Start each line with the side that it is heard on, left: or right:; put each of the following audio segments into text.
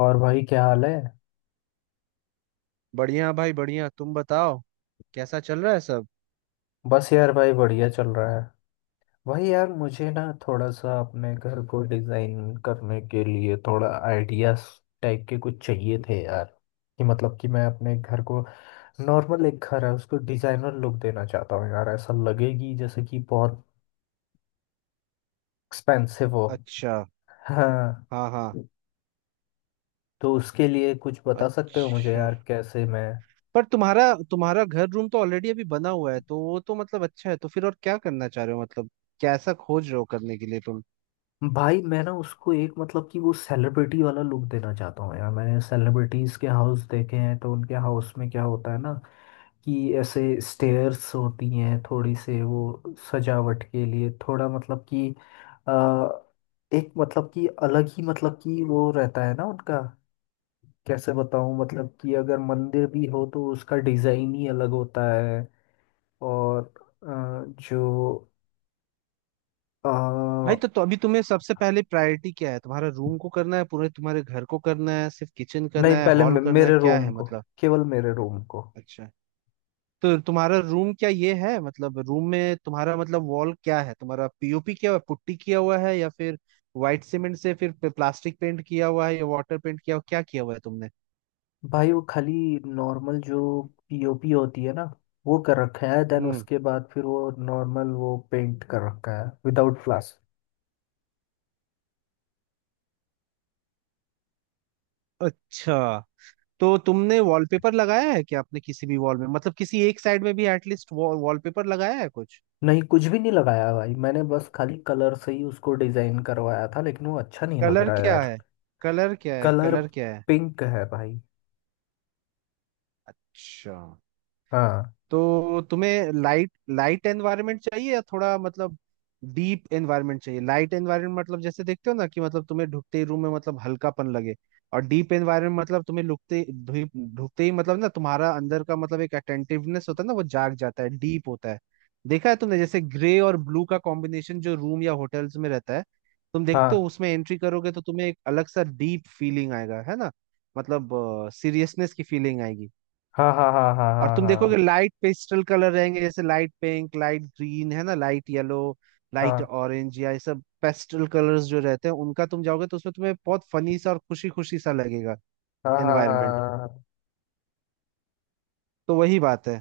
left: और भाई क्या हाल है।
right: बढ़िया भाई बढ़िया। तुम बताओ कैसा चल रहा है सब?
left: बस यार भाई बढ़िया चल रहा है। भाई यार मुझे ना थोड़ा सा अपने घर को डिजाइन करने के लिए थोड़ा आइडियाज टाइप के कुछ चाहिए थे यार। कि मतलब कि मैं अपने घर को, नॉर्मल एक घर है, उसको डिजाइनर लुक देना चाहता हूँ यार। ऐसा लगेगी जैसे कि बहुत एक्सपेंसिव हो।
right: अच्छा।
left: हाँ।
right: हाँ हाँ।
left: तो उसके लिए कुछ बता सकते हो मुझे
right: अच्छा।
left: यार, कैसे मैं।
right: पर तुम्हारा तुम्हारा घर रूम तो ऑलरेडी अभी बना हुआ है, तो वो तो मतलब अच्छा है, तो फिर और क्या करना चाह रहे हो मतलब? कैसा खोज रहे हो करने के लिए तुम?
left: भाई मैं ना उसको एक, मतलब कि वो सेलिब्रिटी वाला लुक देना चाहता हूँ यार। मैंने सेलिब्रिटीज के हाउस देखे हैं तो उनके हाउस में क्या होता है ना, कि ऐसे स्टेयर्स होती हैं थोड़ी से, वो सजावट के लिए थोड़ा, मतलब कि अ, एक, मतलब कि अलग ही, मतलब कि वो रहता है ना उनका। कैसे बताऊँ, मतलब कि अगर मंदिर भी हो तो उसका डिजाइन ही अलग होता है। और अ, जो
right: भाई तो अभी तुम्हें सबसे पहले प्रायोरिटी क्या है? तुम्हारा रूम को करना है, पूरे तुम्हारे घर को करना है, सिर्फ किचन करना
left: नहीं,
right: है,
left: पहले
right: हॉल करना है,
left: मेरे
right: क्या
left: रोम
right: है
left: को,
right: मतलब?
left: केवल मेरे रोम को।
right: अच्छा। तो तुम्हारा रूम क्या ये है मतलब, रूम में तुम्हारा मतलब वॉल क्या है तुम्हारा? पीओपी क्या हुआ, पुट्टी किया हुआ है, या फिर व्हाइट सीमेंट से फिर प्लास्टिक पेंट किया हुआ है, या वाटर पेंट किया हुआ, क्या किया हुआ है तुमने?
left: भाई वो खाली नॉर्मल जो पीओपी होती है ना वो कर रखा है, देन
right: हम्म।
left: उसके बाद फिर वो नॉर्मल वो पेंट कर रखा है विदाउट फ्लास।
right: अच्छा। तो तुमने वॉलपेपर लगाया है क्या? आपने किसी भी वॉल में मतलब किसी एक साइड में भी एटलीस्ट वॉलपेपर लगाया है कुछ?
left: नहीं, कुछ भी नहीं लगाया भाई। मैंने बस खाली कलर से ही उसको डिजाइन करवाया था, लेकिन वो अच्छा नहीं लग
right: कलर
left: रहा है
right: क्या
left: यार।
right: है? कलर क्या है?
left: कलर
right: कलर क्या है?
left: पिंक है भाई।
right: अच्छा।
left: हाँ।
right: तो तुम्हें लाइट लाइट एनवायरनमेंट चाहिए या थोड़ा मतलब डीप एनवायरनमेंट चाहिए? लाइट एनवायरनमेंट मतलब जैसे देखते हो ना कि मतलब तुम्हें ढुकते ही रूम में मतलब हल्कापन लगे। और डीप एनवायरनमेंट मतलब तुम्हें लुकते ढुकते ही मतलब ना तुम्हारा अंदर का मतलब एक अटेंटिवनेस होता है ना, वो जाग जाता है, डीप होता है। देखा है तुमने जैसे ग्रे और ब्लू का कॉम्बिनेशन जो रूम या होटल्स में रहता है, तुम देखते हो
left: हाँ,
right: उसमें एंट्री करोगे तो तुम्हें एक अलग सा डीप फीलिंग आएगा, है ना? मतलब सीरियसनेस की फीलिंग आएगी।
left: हाँ, हाँ, हाँ, हाँ।
right: और तुम देखोगे
left: हाँ,
right: लाइट पेस्टल कलर रहेंगे जैसे लाइट पिंक, लाइट ग्रीन, है ना, लाइट येलो, लाइट
left: हाँ,
right: ऑरेंज, या ये सब पेस्टल कलर्स जो रहते हैं, उनका तुम जाओगे तो उसमें तुम्हें बहुत फनी सा और खुशी खुशी सा लगेगा
left: हाँ, हाँ, हाँ।
right: एनवायरनमेंट।
left: हाँ, हाँ
right: तो वही बात है।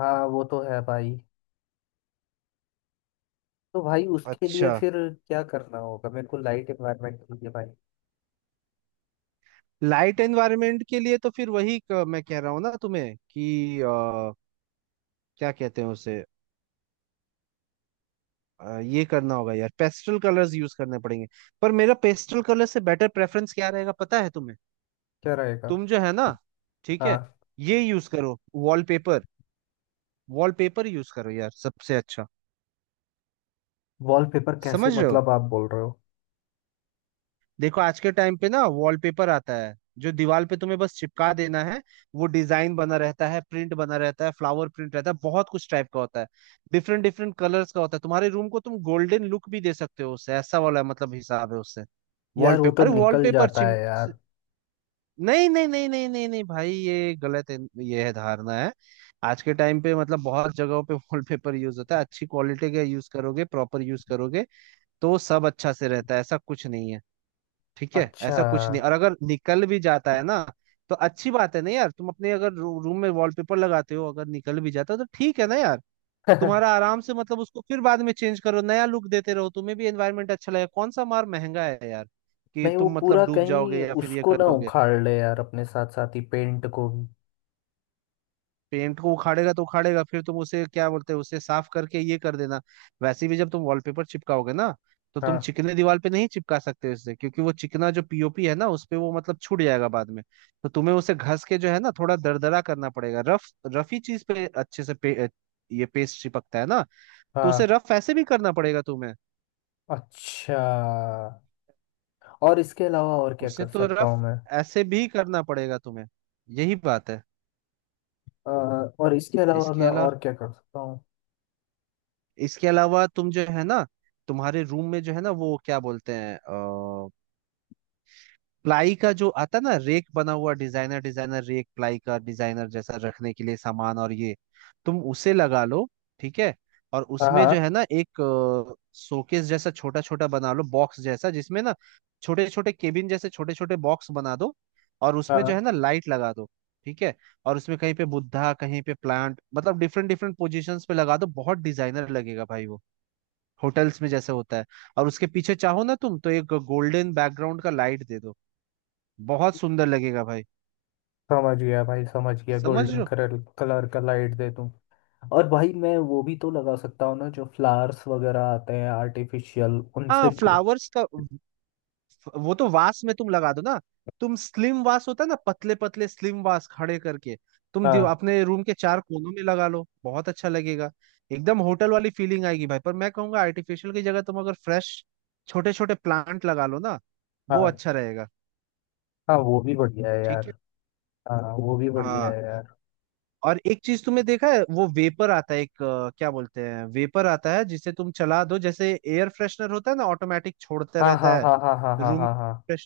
left: हाँ, वो तो है भाई। तो भाई उसके लिए
right: अच्छा।
left: फिर क्या करना होगा, मेरे को लाइट एनवायरनमेंट चाहिए भाई।
right: लाइट एनवायरनमेंट के लिए तो फिर वही मैं कह रहा हूँ ना तुम्हें कि क्या कहते हैं उसे, ये करना होगा यार, पेस्टल कलर्स यूज करने पड़ेंगे। पर मेरा पेस्टल कलर से बेटर प्रेफरेंस क्या रहेगा पता है तुम्हें?
left: क्या रहेगा?
right: तुम जो है ना, ठीक है,
left: हाँ।
right: ये यूज करो वॉलपेपर। वॉलपेपर यूज करो यार, सबसे अच्छा।
left: वॉलपेपर कैसे
right: समझ रहे हो?
left: मतलब, आप बोल रहे हो?
right: देखो आज के टाइम पे ना वॉलपेपर आता है जो दीवार पे तुम्हें बस चिपका देना है। वो डिजाइन बना रहता है, प्रिंट बना रहता है, फ्लावर प्रिंट रहता है, बहुत कुछ टाइप का होता है। डिफरेंट डिफरेंट कलर्स का होता है। तुम्हारे रूम को तुम गोल्डन लुक भी दे सकते हो उससे, ऐसा वाला मतलब हिसाब है उससे।
left: यार वो तो
right: वॉलपेपर, अरे
left: निकल
right: वॉलपेपर
left: जाता
right: चिम,
left: है यार।
right: नहीं नहीं नहीं नहीं नहीं नहीं भाई, ये गलत है। ये है, धारणा है। आज के टाइम पे मतलब बहुत जगहों पे वॉलपेपर यूज होता है। अच्छी क्वालिटी का यूज करोगे, प्रॉपर यूज करोगे, तो सब अच्छा से रहता है। ऐसा कुछ नहीं है, ठीक है,
left: अच्छा।
right: ऐसा कुछ नहीं। और अगर निकल भी जाता है ना, तो अच्छी बात है ना यार। तुम अपने अगर रूम में वॉलपेपर लगाते हो, अगर निकल भी जाता है तो ठीक है ना यार। तुम्हारा आराम से मतलब उसको फिर बाद में चेंज करो, नया लुक देते रहो, तुम्हें भी एनवायरनमेंट अच्छा लगेगा। कौन सा मार महंगा है यार कि
left: नहीं वो
right: तुम
left: पूरा
right: मतलब डूब जाओगे
left: कहीं
right: या फिर ये
left: उसको
right: कर
left: ना
right: लोगे?
left: उखाड़ ले यार, अपने साथ साथ ही पेंट को भी।
right: पेंट को उखाड़ेगा तो उखाड़ेगा, फिर तुम उसे क्या बोलते हैं, उसे साफ करके ये कर देना। वैसे भी जब तुम वॉलपेपर चिपकाओगे ना, तो तुम
left: हाँ।
right: चिकने दीवार पे नहीं चिपका सकते उससे, क्योंकि वो चिकना जो पीओपी है ना उस पे वो मतलब छूट जाएगा बाद में। तो तुम्हें उसे घस के जो है ना थोड़ा दरदरा करना पड़ेगा, रफ। रफ ही चीज पे अच्छे से ये पेस्ट चिपकता है ना। तो उसे
left: हाँ।
right: रफ ऐसे भी करना पड़ेगा तुम्हें।
left: अच्छा, और इसके अलावा और क्या
right: उसे
left: कर
right: तो
left: सकता
right: रफ
left: हूँ मैं?
right: ऐसे भी करना पड़ेगा तुम्हें, यही बात है।
left: अ, और इसके अलावा
right: इसके
left: मैं
right: अलावा,
left: और क्या कर सकता हूँ?
right: इसके अलावा तुम जो है ना, तुम्हारे रूम में जो है ना वो क्या बोलते हैं, प्लाई का जो आता ना, रेक बना हुआ डिजाइनर डिजाइनर रेक, प्लाई का डिजाइनर, जैसा रखने के लिए सामान और ये, तुम उसे लगा लो। ठीक है। और
left: हाँ,
right: उसमें जो
left: हाँ।
right: है ना एक शोकेस जैसा छोटा छोटा बना लो, बॉक्स जैसा जिसमें ना छोटे छोटे केबिन जैसे छोटे छोटे बॉक्स बना दो, और उसमें जो है
left: हाँ।
right: ना लाइट लगा दो। ठीक है। और उसमें कहीं पे बुद्धा, कहीं पे प्लांट, मतलब डिफरेंट डिफरेंट पोजीशंस पे लगा दो, बहुत डिजाइनर लगेगा भाई वो। होटल्स में जैसे होता है। और उसके पीछे चाहो ना तुम तो एक गोल्डन बैकग्राउंड का लाइट दे दो, बहुत सुंदर लगेगा भाई।
left: समझ गया भाई, समझ गया।
right: समझ रहे
left: गोल्डन
right: हो?
left: कलर कलर का लाइट दे दूं। और भाई मैं वो भी तो लगा सकता हूँ ना, जो फ्लावर्स वगैरह आते हैं आर्टिफिशियल,
right: हाँ
left: उनसे।
right: फ्लावर्स का वो तो वास में तुम लगा दो ना। तुम स्लिम वास होता है ना, पतले पतले स्लिम वास खड़े करके तुम
left: हाँ।
right: अपने रूम के चार कोनों में लगा लो, बहुत अच्छा लगेगा। एकदम होटल वाली फीलिंग आएगी भाई। पर मैं कहूंगा आर्टिफिशियल की जगह तुम अगर फ्रेश छोटे छोटे प्लांट लगा लो ना, वो
left: हाँ,
right: अच्छा रहेगा।
left: हाँ। वो भी बढ़िया है यार।
right: ठीक है।
left: हाँ, हाँ, वो भी बढ़िया
right: हाँ।
left: है यार।
right: और एक चीज तुमने देखा है, वो वेपर आता है एक, क्या बोलते हैं, वेपर आता है जिसे तुम चला दो, जैसे एयर फ्रेशनर होता है ना, ऑटोमेटिक छोड़ता
left: हाँ,
right: रहता
left: हाँ,
right: है
left: हाँ, हाँ, हाँ, हाँ,
right: रूम
left: हाँ, हाँ।
right: में।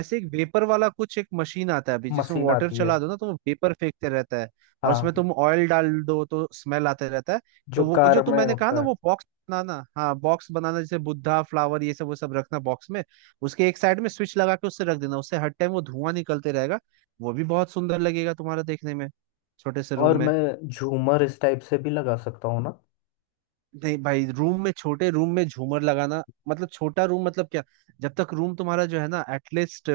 right: ऐसे एक वेपर वाला कुछ एक मशीन आता है अभी, जिसमें
left: मशीन
right: वाटर
left: आती है?
right: चला दो ना तो वो वेपर फेंकते रहता है। और उसमें
left: हाँ।
right: तुम ऑयल डाल दो तो स्मेल आते रहता है।
left: जो
right: तो वो जो
left: कार
right: तुम,
left: में
right: मैंने कहा ना
left: होता है।
right: वो बॉक्स बनाना, हाँ बॉक्स बनाना जैसे बुद्धा फ्लावर ये सब वो सब रखना बॉक्स में, उसके एक साइड में स्विच लगा के उससे रख देना, उससे हर टाइम वो धुआं निकलते रहेगा। वो भी बहुत सुंदर लगेगा तुम्हारा देखने में, छोटे से रूम
left: और
right: में।
left: मैं झूमर इस टाइप से भी लगा सकता हूँ ना?
right: नहीं भाई रूम में, छोटे रूम में झूमर लगाना मतलब, छोटा रूम मतलब क्या? जब तक रूम तुम्हारा जो है ना एटलीस्ट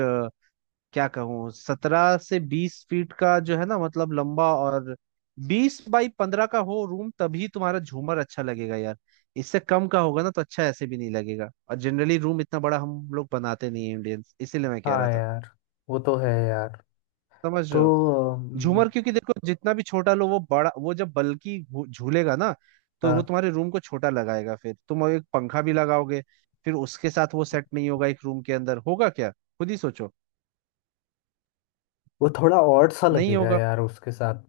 right: क्या कहूँ 17 से 20 फीट का जो है ना मतलब लंबा, और 20 बाई 15 का हो रूम तभी तुम्हारा झूमर अच्छा लगेगा यार। इससे कम का होगा ना तो अच्छा ऐसे भी नहीं लगेगा, और जनरली रूम इतना बड़ा हम लोग बनाते नहीं है इंडियंस, इसीलिए मैं कह रहा
left: हाँ
right: था।
left: यार, वो तो है यार।
right: समझ
left: तो
right: रहे हो?
left: अम,
right: झूमर क्योंकि देखो जितना भी छोटा लो वो बड़ा, वो जब बल्कि झूलेगा ना, तो वो
left: हाँ
right: तुम्हारे रूम को छोटा लगाएगा। फिर तुम एक पंखा भी लगाओगे, फिर उसके साथ वो सेट नहीं होगा एक रूम के अंदर, होगा क्या खुद ही सोचो,
left: वो थोड़ा और सा
right: नहीं
left: लगेगा
right: होगा।
left: यार उसके साथ।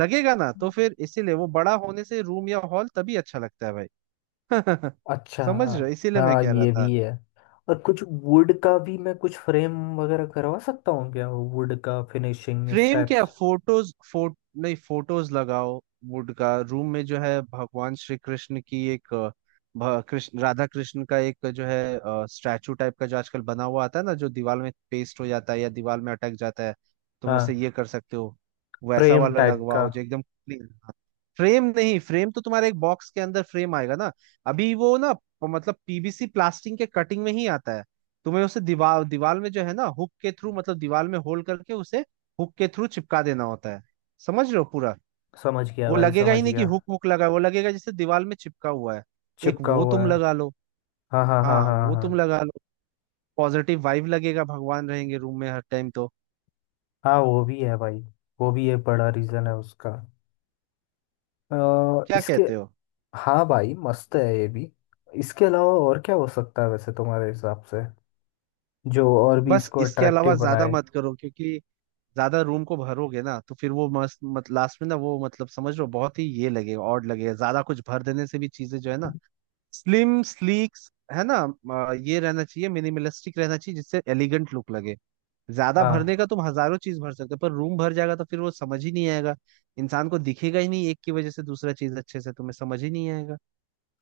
right: लगेगा ना, तो फिर इसीलिए वो बड़ा होने से रूम या हॉल तभी अच्छा लगता है भाई।
left: अच्छा।
right: समझ रहे हो? इसीलिए मैं
left: हाँ
right: कह रहा
left: ये
right: था।
left: भी है। और कुछ वुड का भी मैं कुछ फ्रेम वगैरह करवा सकता हूँ क्या, वो वुड का फिनिशिंग
right: फ्रेम क्या,
left: स्टेप्स?
right: फोटोज, फोट नहीं फोटोज लगाओ। वुड का रूम में जो है भगवान श्री कृष्ण की एक, कृष्ण, राधा कृष्ण का एक जो है स्टैचू टाइप का जो आजकल बना हुआ आता है ना, जो दीवार में पेस्ट हो जाता है या दीवार में अटक जाता है, तुम
left: हाँ।
right: ऐसे ये कर सकते हो। वैसा
left: फ्रेम
right: वाला
left: टाइप का?
right: लगवाओ जो एकदम क्लीन। फ्रेम नहीं, फ्रेम तो तुम्हारे एक बॉक्स के अंदर फ्रेम आएगा ना। अभी वो ना मतलब पीवीसी प्लास्टिक के कटिंग में ही आता है। तुम्हें उसे दीवार दीवार में जो है ना हुक के थ्रू, मतलब दीवार में होल करके उसे हुक के थ्रू चिपका देना होता है। समझ रहे हो पूरा?
left: समझ गया
right: वो
left: भाई,
right: लगेगा ही
left: समझ
right: नहीं कि
left: गया।
right: हुक हुक लगा है, वो लगेगा जैसे दीवार में चिपका हुआ है। एक
left: चिपका
right: वो
left: हुआ
right: तुम
left: है।
right: लगा लो।
left: हाँ, हाँ, हाँ,
right: हाँ
left: हाँ,
right: वो
left: हाँ।
right: तुम लगा लो, पॉजिटिव वाइब लगेगा, भगवान रहेंगे रूम में हर टाइम तो।
left: हाँ, वो भी है भाई। वो भी एक बड़ा रीज़न है उसका। अ,
right: क्या
left: इसके
right: कहते हो?
left: हाँ भाई मस्त है ये भी। इसके अलावा और क्या हो सकता है वैसे तुम्हारे हिसाब से, जो और भी
right: बस
left: इसको
right: इसके अलावा
left: अट्रैक्टिव
right: ज्यादा
left: बनाए?
right: मत करो, क्योंकि ज्यादा रूम को भरोगे ना तो फिर वो मस्त मत, लास्ट में ना वो मतलब समझ लो बहुत ही ये लगेगा, ऑड लगेगा ज्यादा कुछ भर देने से भी। चीजें जो है ना स्लिम स्लीक, है ना, ये रहना चाहिए, मिनिमलिस्टिक रहना चाहिए जिससे एलिगेंट लुक लगे। ज्यादा
left: हाँ।
right: भरने का तुम हजारों चीज भर सकते हो पर रूम भर जाएगा तो फिर वो समझ ही नहीं आएगा। इंसान को दिखेगा ही नहीं, एक की वजह से दूसरा चीज अच्छे से तुम्हें समझ ही नहीं आएगा।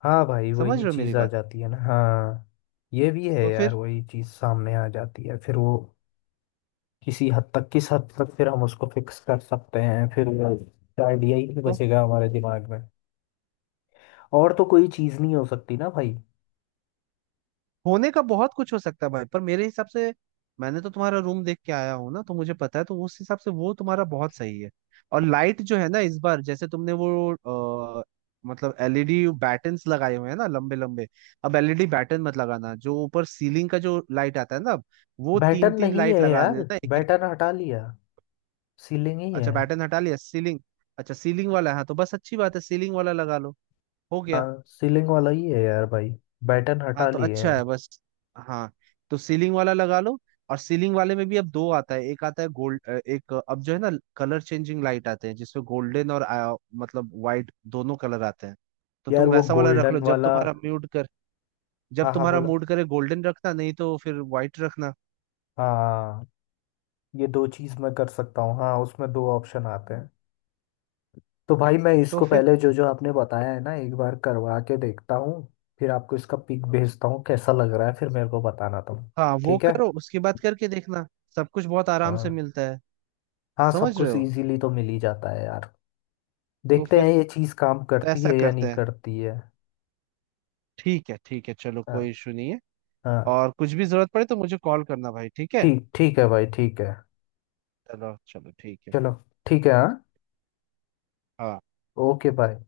left: हाँ भाई,
right: समझ
left: वही
right: रहे हो मेरी
left: चीज़ आ
right: बात?
left: जाती है ना। हाँ ये भी है
right: तो
left: यार,
right: फिर,
left: वही चीज़ सामने आ जाती है फिर वो। किसी हद तक, किस हद तक फिर हम उसको फिक्स कर सकते हैं, फिर वो आइडिया ही नहीं
right: तो
left: बचेगा हमारे दिमाग में। और तो कोई चीज़ नहीं हो सकती ना भाई?
right: होने का बहुत कुछ हो सकता है भाई, पर मेरे हिसाब से मैंने तो तुम्हारा रूम देख के आया हूँ ना तो मुझे पता है, तो उस हिसाब से वो तुम्हारा बहुत सही है। और लाइट जो है ना इस बार जैसे तुमने वो, अ, मतलब एलईडी बैटन्स लगाए हुए हैं ना लंबे लंबे, अब एलईडी बैटन मत लगाना। जो ऊपर सीलिंग का जो लाइट आता है ना अब, वो तीन
left: बैटन
right: तीन
left: नहीं
right: लाइट
left: है
right: लगा
left: यार,
right: देना एक एक।
left: बैटन हटा लिया, सीलिंग ही
right: अच्छा
left: है।
right: बैटन हटा लिया, सीलिंग। अच्छा सीलिंग वाला है, हाँ, तो बस अच्छी बात है, सीलिंग वाला लगा लो, हो गया।
left: हाँ सीलिंग वाला ही है यार भाई, बैटन
right: हाँ
left: हटा
right: तो
left: लिए हैं।
right: अच्छा है बस। हाँ तो सीलिंग वाला लगा लो। और सीलिंग वाले में भी अब दो आता है, एक आता है गोल्ड, एक अब जो है ना कलर चेंजिंग लाइट आते हैं जिसमें गोल्डन और मतलब वाइट दोनों कलर आते हैं। तो
left: यार
right: तुम
left: वो
right: वैसा वाला रख
left: गोल्डन
right: लो जब
left: वाला।
right: तुम्हारा मूड कर, जब
left: हाँ, हाँ,
right: तुम्हारा
left: बोलो।
right: मूड करे गोल्डन रखना, नहीं तो फिर वाइट रखना।
left: हाँ। ये दो चीज़ मैं कर सकता हूँ, हाँ उसमें दो ऑप्शन आते हैं। तो भाई मैं
right: तो
left: इसको
right: फिर
left: पहले जो जो आपने बताया है ना एक बार करवा के देखता हूँ, फिर आपको इसका पिक भेजता हूँ कैसा लग रहा है, फिर मेरे को बताना तुम।
right: हाँ वो
left: ठीक है।
right: करो उसके बाद करके देखना, सब कुछ बहुत आराम से
left: हाँ।
right: मिलता है।
left: हाँ सब
right: समझ रहे
left: कुछ
right: हो?
left: इजीली तो मिल ही जाता है यार।
right: तो
left: देखते हैं
right: फिर
left: ये चीज़ काम करती
right: ऐसा
left: है या नहीं
right: करते हैं।
left: करती है।
right: ठीक है ठीक है, चलो कोई
left: हाँ।
right: इशू नहीं है।
left: हाँ
right: और कुछ भी जरूरत पड़े तो मुझे कॉल करना भाई, ठीक है?
left: ठीक, ठीक है भाई, ठीक है।
right: चलो चलो ठीक है।
left: चलो ठीक है। हाँ।
right: हाँ।
left: Okay bye.